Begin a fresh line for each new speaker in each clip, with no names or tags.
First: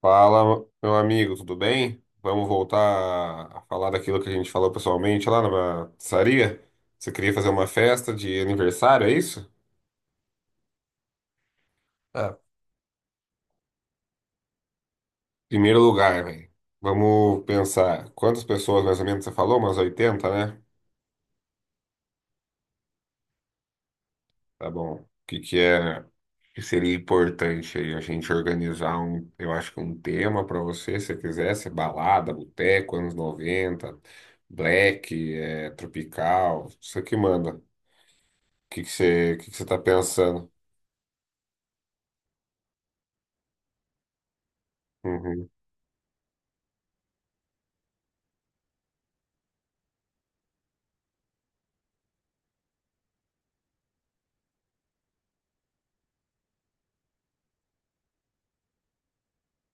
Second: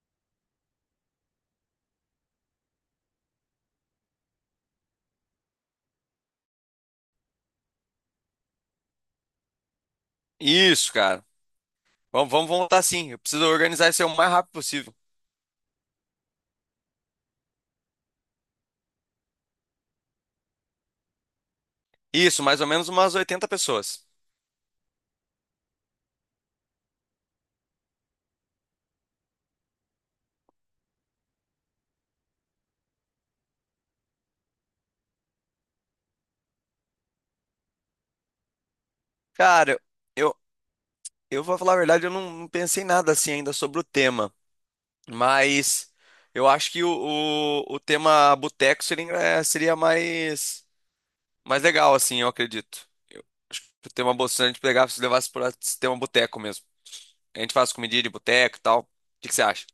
Fala, meu amigo, tudo bem? Vamos voltar a falar daquilo que a gente falou pessoalmente lá na pizzaria? Você queria fazer uma festa de aniversário, é isso?
Isso, cara. Vamos,
É.
vamos voltar sim. Eu preciso organizar isso aí o mais rápido possível.
Primeiro lugar, velho. Vamos pensar. Quantas pessoas mais ou menos você falou? Umas 80, né?
Isso, mais ou menos umas 80 pessoas.
Tá bom. O que que é que seria importante aí a gente organizar eu acho que um tema pra você, se você quisesse, balada, boteco, anos 90 black, tropical, isso que manda. O que que você tá
Cara, eu,
pensando?
eu vou falar a verdade, eu não pensei nada assim ainda sobre o tema.
Uhum.
Mas eu acho que o tema boteco seria mais, legal, assim, eu acredito. Eu acho que o tema boteco, se a gente pegar, se levasse para tema boteco mesmo. A gente faz comidinha de boteco e tal. O que que você acha?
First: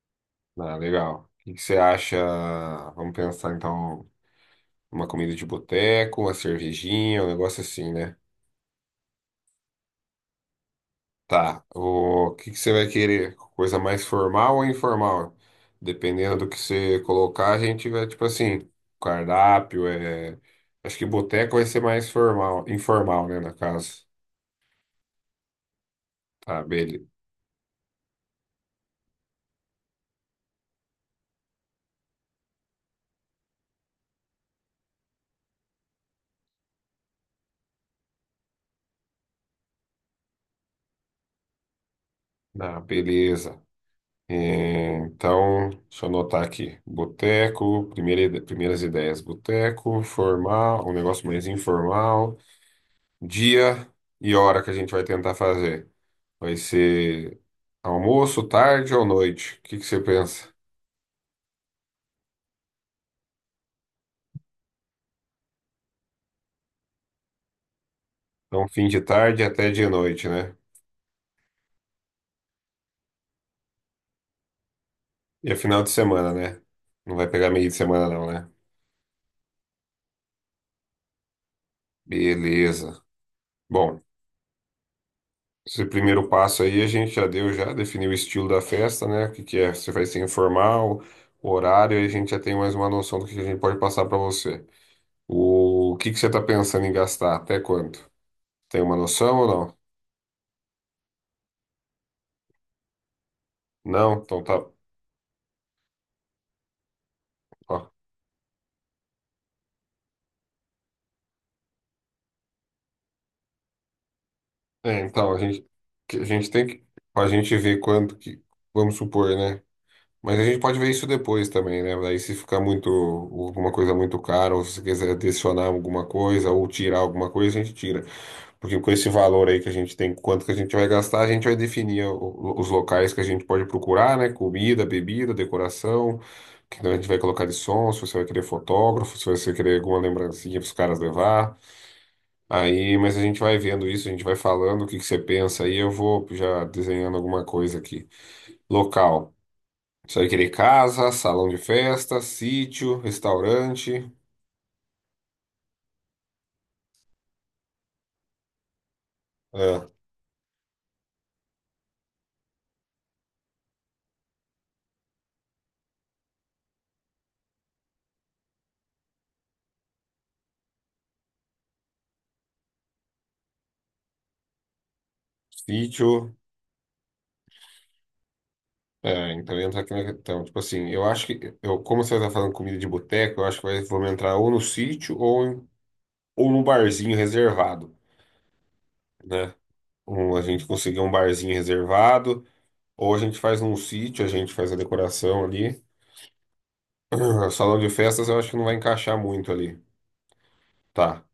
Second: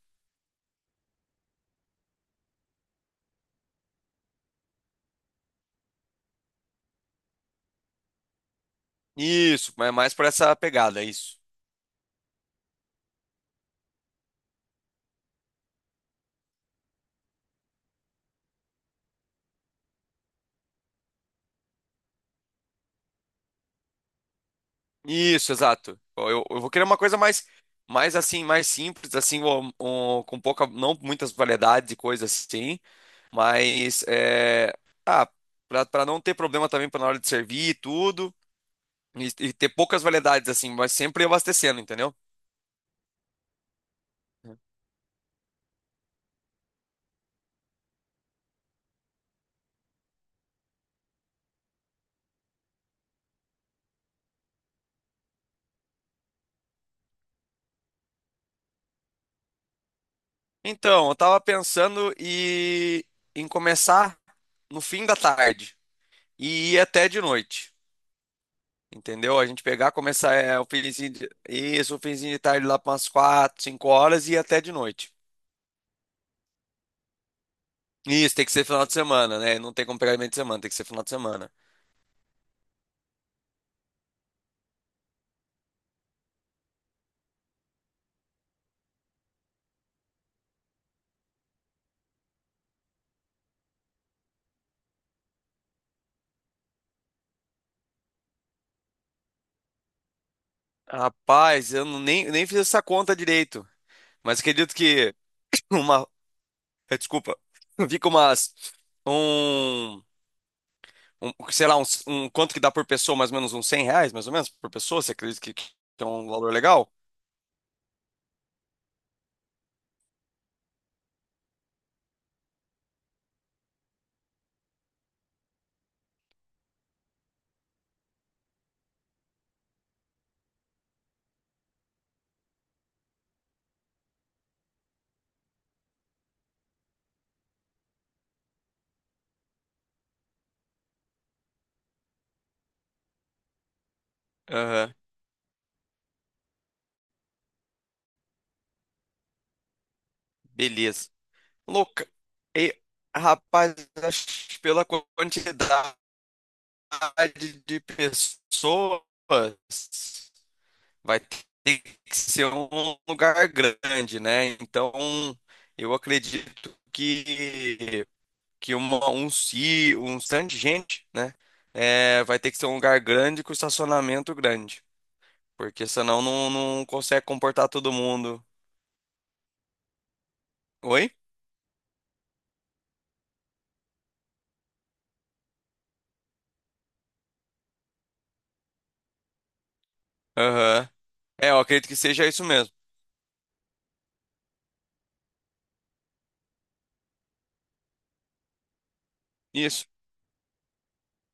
Ah, legal. O que que você acha? Vamos pensar então uma comida de boteco, uma cervejinha, um negócio assim, né?
Isso, mas mais por essa pegada, isso.
Tá. O que que você vai querer? Coisa mais formal ou informal? Dependendo do que você colocar, a gente vai tipo assim, cardápio é, acho que boteco vai ser mais formal, informal, né, na casa.
Isso, exato. Eu
Tá,
vou querer uma
beleza.
coisa mais assim, mais simples, assim, com pouca, não muitas variedades de coisas assim, mas é, ah, pra não ter problema também pra na hora de servir e tudo, e ter poucas variedades assim, mas sempre abastecendo, entendeu?
Ah, beleza. É, então, deixa eu anotar aqui. Boteco, primeiras ideias. Boteco, formal, um negócio mais informal. Dia e hora que a gente vai tentar fazer. Vai ser almoço, tarde ou noite? O que que você pensa?
Então, eu tava pensando em começar no fim da tarde e ir até de noite.
Então, fim de
Entendeu?
tarde
A gente
até de
pegar,
noite,
começar
né?
o finzinho de, isso, o finzinho de tarde lá para umas 4 5 horas e ir até de noite.
E é final de semana, né? Não vai pegar meio de semana, não,
Isso, tem
né?
que ser final de semana, né? Não tem como pegar meio de semana, tem que ser final de semana.
Beleza. Bom. Esse primeiro passo aí a gente já deu, já definiu o estilo da festa, né? O que que é, se vai ser informal, o horário, aí a gente já tem mais uma noção do que a gente pode passar para você. O que que você está pensando em gastar? Até quanto? Tem uma noção ou não?
Rapaz, eu nem fiz essa conta direito.
Não?
Mas
Então tá.
acredito que uma. Desculpa.
Ó.
Fica umas. Um, Sei lá, Quanto que dá por pessoa? Mais ou menos uns 100 reais, mais ou menos, por
É,
pessoa? Você
então a
acredita que,
gente,
que é
que a
um
gente
valor
tem que.
legal?
A gente ver quanto que. Vamos supor, né? Mas a gente pode ver isso depois também, né? Daí se ficar muito, alguma coisa muito cara, ou se você quiser adicionar alguma coisa, ou tirar alguma coisa, a gente tira. Porque com esse valor aí que a gente tem, quanto que a gente vai gastar, a gente vai definir os locais que a gente pode procurar, né? Comida, bebida, decoração, que a gente vai colocar de som, se você vai querer fotógrafo, se você vai querer alguma lembrancinha para os caras levar. Aí, mas a gente vai vendo isso, a gente vai falando o
Aham.
que que você pensa aí, eu vou já desenhando alguma coisa aqui. Local. Isso aí querer
Beleza.
casa, salão de
Louca.
festa,
E,
sítio,
rapaz,
restaurante,
acho que pela quantidade de pessoas.
é,
vai ter que ser um lugar grande, né? Então, eu acredito que um stand de gente, né? É, vai ter que ser um lugar grande com estacionamento grande, porque senão
sítio.
não consegue comportar todo mundo.
É, então entra aqui na questão. Tipo assim, eu
Oi?
acho que, como você está falando comida de boteco, eu acho que vai, vamos entrar ou no sítio ou num barzinho reservado, né? Ou a gente
Aham.
conseguir um
É,
barzinho
eu acredito que seja isso
reservado,
mesmo.
ou a gente faz num sítio, a gente faz a decoração ali. Salão de festas eu acho que não vai encaixar muito ali.
Isso.
Tá,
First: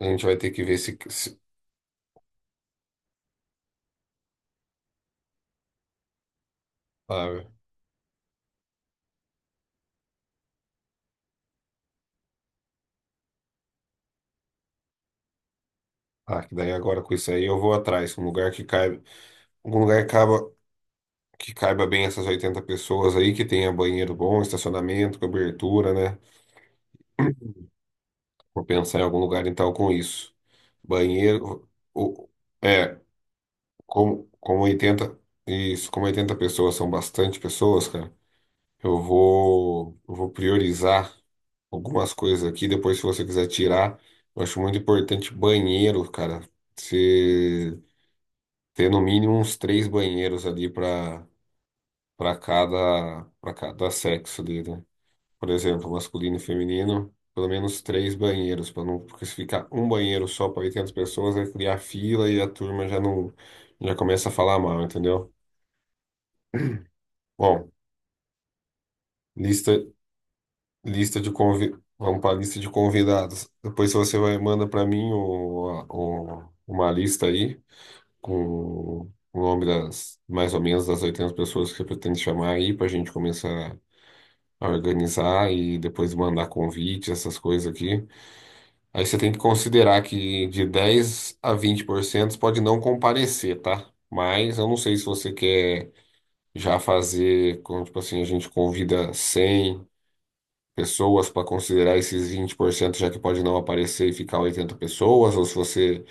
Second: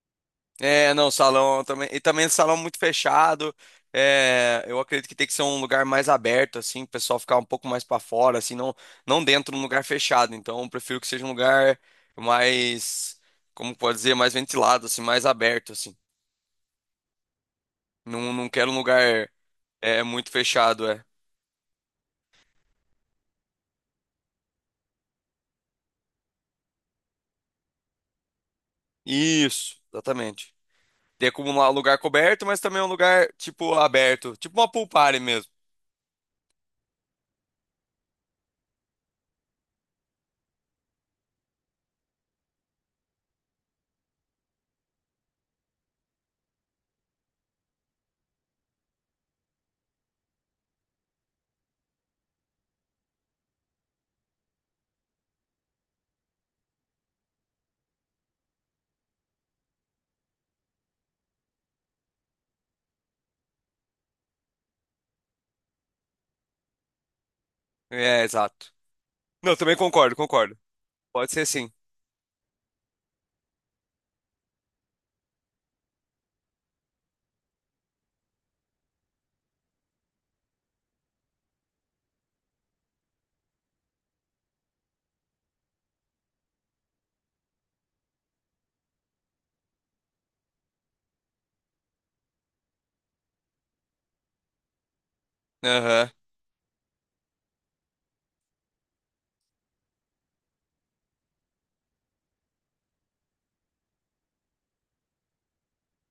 a gente vai ter que ver
É, não, salão também. E também salão muito fechado. É, eu acredito que tem que ser um lugar mais aberto, assim, o pessoal ficar
ah,
um pouco mais para fora, assim, não dentro de um lugar fechado. Então, eu prefiro que seja um lugar mais, como pode dizer, mais ventilado, assim, mais aberto, assim.
ah, que daí agora com isso aí eu vou atrás, um
Não, não
lugar que
quero um
cai.
lugar
Algum lugar
muito fechado.
que caiba bem essas 80 pessoas aí, que tenha banheiro bom, estacionamento, cobertura, né? Vou pensar em algum lugar então
Isso,
com isso.
exatamente. Tem como
Banheiro,
um lugar
o,
coberto, mas também um
é,
lugar, tipo, aberto. Tipo
como
uma pool party mesmo.
como 80 pessoas são bastante pessoas, cara, eu vou priorizar algumas coisas aqui. Depois, se você quiser tirar, eu acho muito importante banheiro, cara. Você ter no mínimo uns três banheiros ali para para cada sexo ali, né? Por exemplo, masculino e feminino, pelo menos três banheiros, para não, porque se ficar um banheiro só para 800 pessoas, vai criar fila e a turma já não, já começa a falar mal, entendeu? Bom,
É, exato. Não, também
lista,
concordo, concordo. Pode ser sim.
vamos para a lista de convidados. Depois você vai manda para mim uma lista aí com o nome das mais ou menos das 800 pessoas que você pretende chamar aí para a gente começar organizar e depois mandar convite, essas coisas aqui. Aí você tem que considerar que de 10 a 20% pode não comparecer, tá? Mas eu não sei se você quer
Aham.
já fazer, tipo assim, a gente convida 100 pessoas para considerar esses 20% já que pode não aparecer e ficar 80 pessoas, ou se você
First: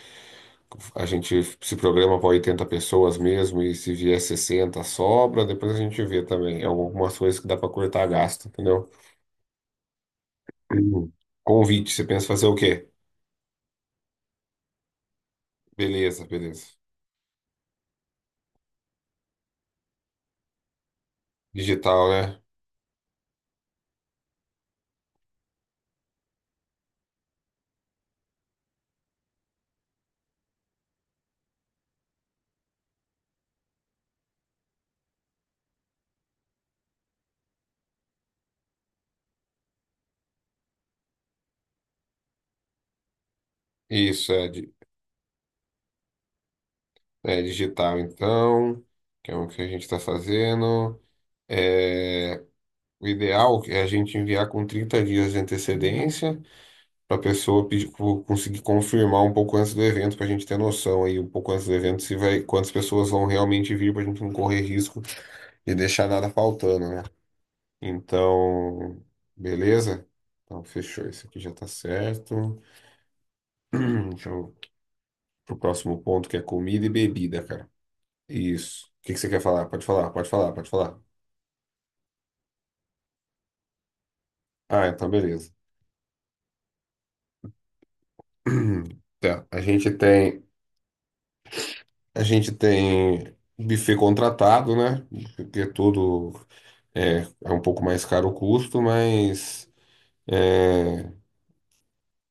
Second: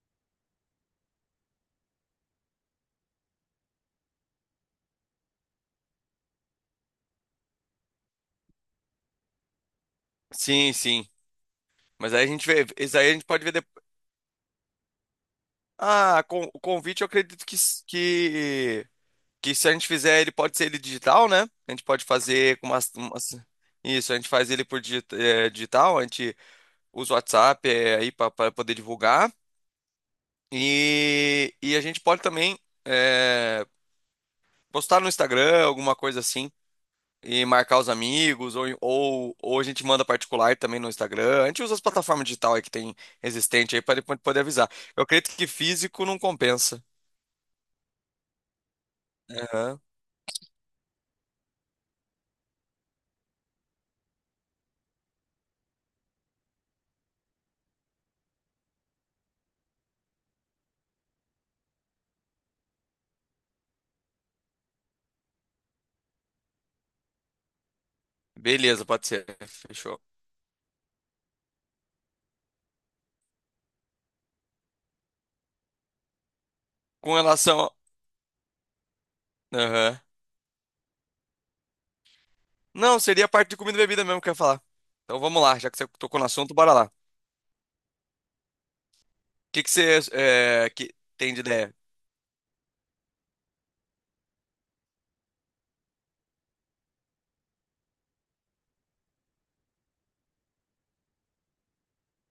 a gente se programa para 80 pessoas mesmo e se vier 60 sobra, depois a gente vê também. É algumas coisas que dá para cortar gasto, entendeu?
Sim, sim.
Uhum. Convite, você
Mas aí
pensa
a
fazer
gente
o
vê,
quê?
isso aí a gente pode ver depois. Ah,
Beleza,
o
beleza.
convite eu acredito que se a gente fizer ele, pode ser ele digital, né? A gente pode
Digital, né?
fazer com isso, a gente faz ele por digital, a gente usa o WhatsApp aí para poder divulgar. E a gente pode também eh, postar no Instagram, alguma coisa assim, e marcar os amigos, ou a gente manda particular também no Instagram. A gente usa as plataformas digitais aí que tem existente aí para
Isso,
poder avisar. Eu acredito que físico não compensa.
é digital, então, que é o que a gente
Aham.
está fazendo. É, o ideal é a gente enviar com 30 dias de antecedência para a pessoa conseguir confirmar um pouco antes do evento, para a gente ter noção aí, um pouco antes do evento, se vai, quantas pessoas vão realmente vir, para a gente não correr risco de deixar nada faltando, né?
Beleza,
Então,
pode ser. Fechou.
beleza? Então, fechou. Isso aqui já está certo. Deixa eu pro próximo ponto, que é comida e
Com
bebida,
relação.
cara.
A-
Isso. O que que você quer falar? Pode
Aham.
falar, pode falar, pode falar.
Não, seria a parte de comida e bebida mesmo que eu ia falar.
Ah, então
Então vamos
beleza.
lá, já que você tocou no assunto, bora lá. O
Tá.
que que você que tem de ideia?
A gente tem buffet contratado, né? Porque tudo é, é um pouco mais caro o custo, mas é,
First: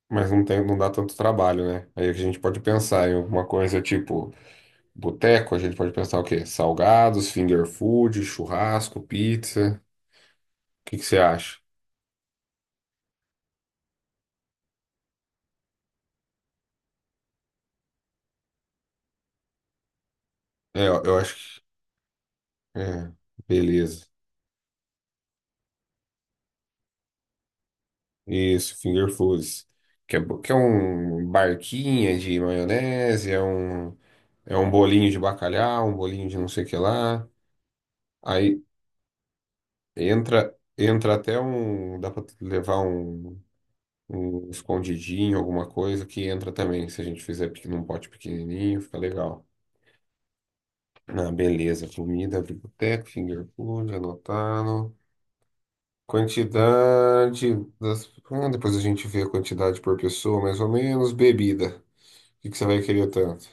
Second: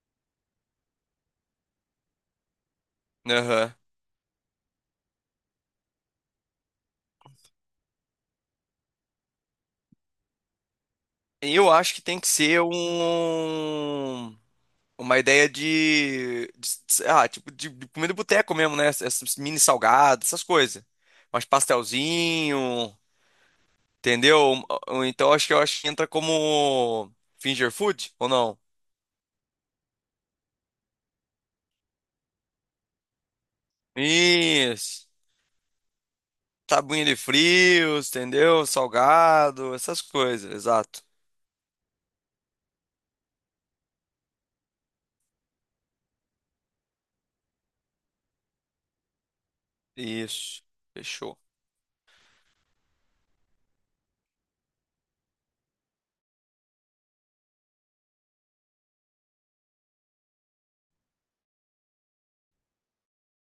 mas não tem, não dá tanto trabalho, né? Aí a gente pode pensar em alguma
Aham.
coisa tipo boteco, a gente pode pensar o quê? Salgados, finger food, churrasco, pizza. O que que você acha?
Eu acho que tem que ser um. Uma ideia sei lá, tipo, de comida de boteco mesmo, né? Essas mini salgadas, essas
É,
coisas.
eu acho
Mas
que.
pastelzinho,
É, beleza.
entendeu? Ou Então acho que eu acho que entra como finger food ou não?
Isso, finger foods. Que é, que é um barquinha de maionese, é um
Isso.
bolinho de bacalhau, um bolinho de não sei o que
Tabuinha de
lá.
frios,
Aí
entendeu? Salgado, essas coisas, exato.
entra até um. Dá pra levar um escondidinho, alguma coisa que entra também. Se a gente fizer num pote pequenininho, fica legal.
Isso.
Ah,
Fechou.
beleza. Comida, biblioteca, finger food, anotado. Quantidade das. Ah, depois a gente vê a quantidade por pessoa, mais ou menos. Bebida. O que que você vai querer tanto?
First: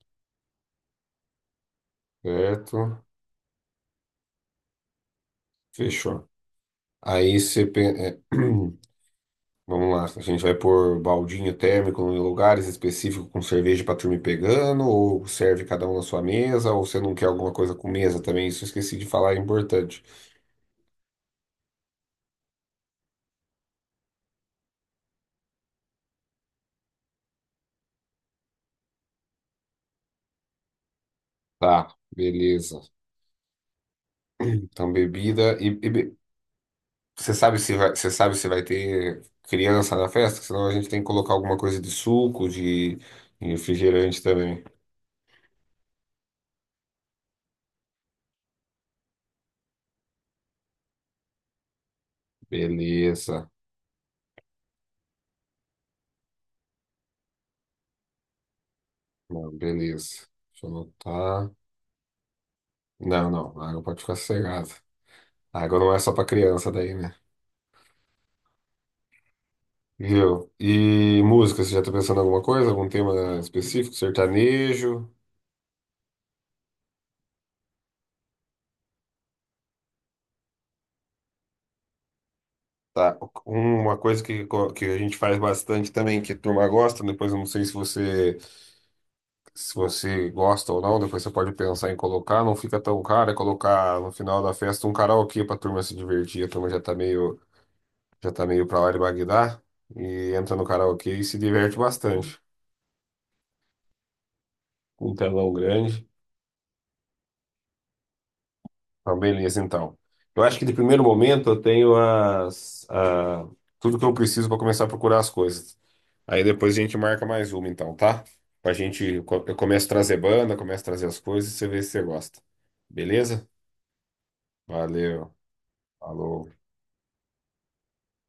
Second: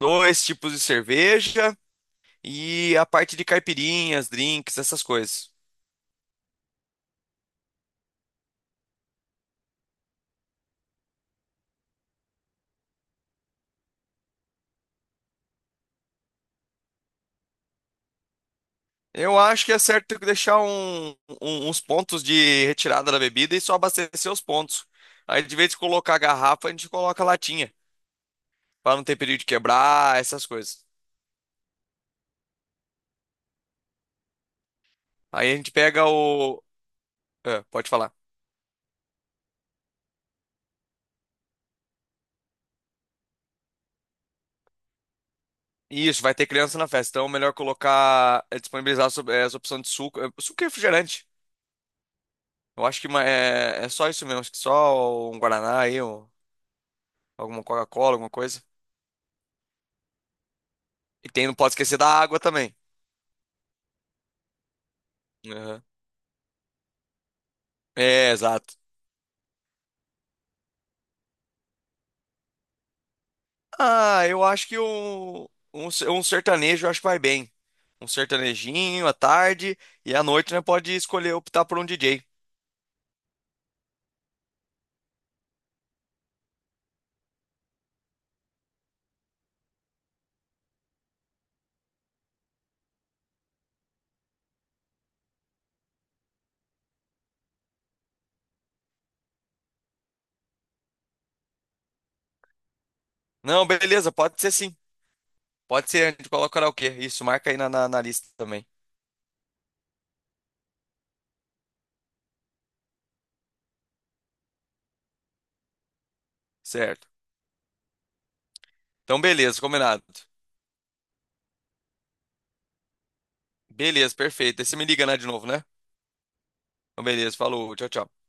Dois tipos de cerveja e
Certo?
a parte de caipirinhas, drinks, essas coisas.
Fechou. Aí você. Pen- é, Vamos lá. A gente vai pôr baldinho térmico em lugares específicos com cerveja pra turma ir pegando, ou serve cada um na sua mesa, ou você não quer alguma coisa com mesa também. Isso eu esqueci de falar, é
Eu acho que é
importante.
certo deixar uns pontos de retirada da bebida e só abastecer os pontos. Aí, de vez em colocar a garrafa, a gente coloca a latinha, para não ter perigo de quebrar, essas coisas.
Tá, beleza. Então,
Aí
bebida
a gente pega
e,
o. Pode
Você
falar.
sabe se vai ter criança na festa? Senão a gente tem que colocar alguma coisa de suco, de refrigerante também.
Isso, vai ter criança na festa, então é melhor colocar, disponibilizar essa opção de suco, suco e refrigerante. Eu acho que ma-
Beleza.
é, é só isso mesmo, acho que só um Guaraná aí, alguma Coca-Cola, alguma coisa.
Não, beleza. Deixa eu
E tem,
anotar.
não pode esquecer da água também.
Não, não. A água pode ficar sossegada. A água
Aham.
não é só pra criança daí, né?
É, exato.
Viu? E música, você já tá pensando em alguma coisa? Algum tema específico?
Ah, eu acho que
Sertanejo?
um sertanejo eu acho que vai bem. Um sertanejinho à tarde e à noite, né? Pode escolher optar por um DJ.
Tá. Uma coisa que a gente faz bastante também, que a turma gosta, depois eu não sei se você gosta ou não, depois você pode pensar em colocar, não fica tão caro, é colocar no final da festa um karaokê pra turma se divertir, a turma já tá meio pra lá de Bagdá, e entra no karaokê e se diverte bastante,
Não, beleza, pode ser sim.
um telão
Pode
grande,
ser, a gente coloca o karaokê. Isso, marca aí na lista também.
tá beleza então. Eu acho que de primeiro momento eu tenho tudo que eu preciso pra começar a procurar as coisas. Aí depois a gente
Certo.
marca mais uma então, tá? Pra gente,
Então,
eu
beleza,
começo a
combinado.
trazer banda, começo a trazer as coisas e você vê se você gosta. Beleza?
Beleza, perfeito. Aí você me liga, né, de
Valeu.
novo, né?
Falou.
Então, beleza, falou, tchau, tchau.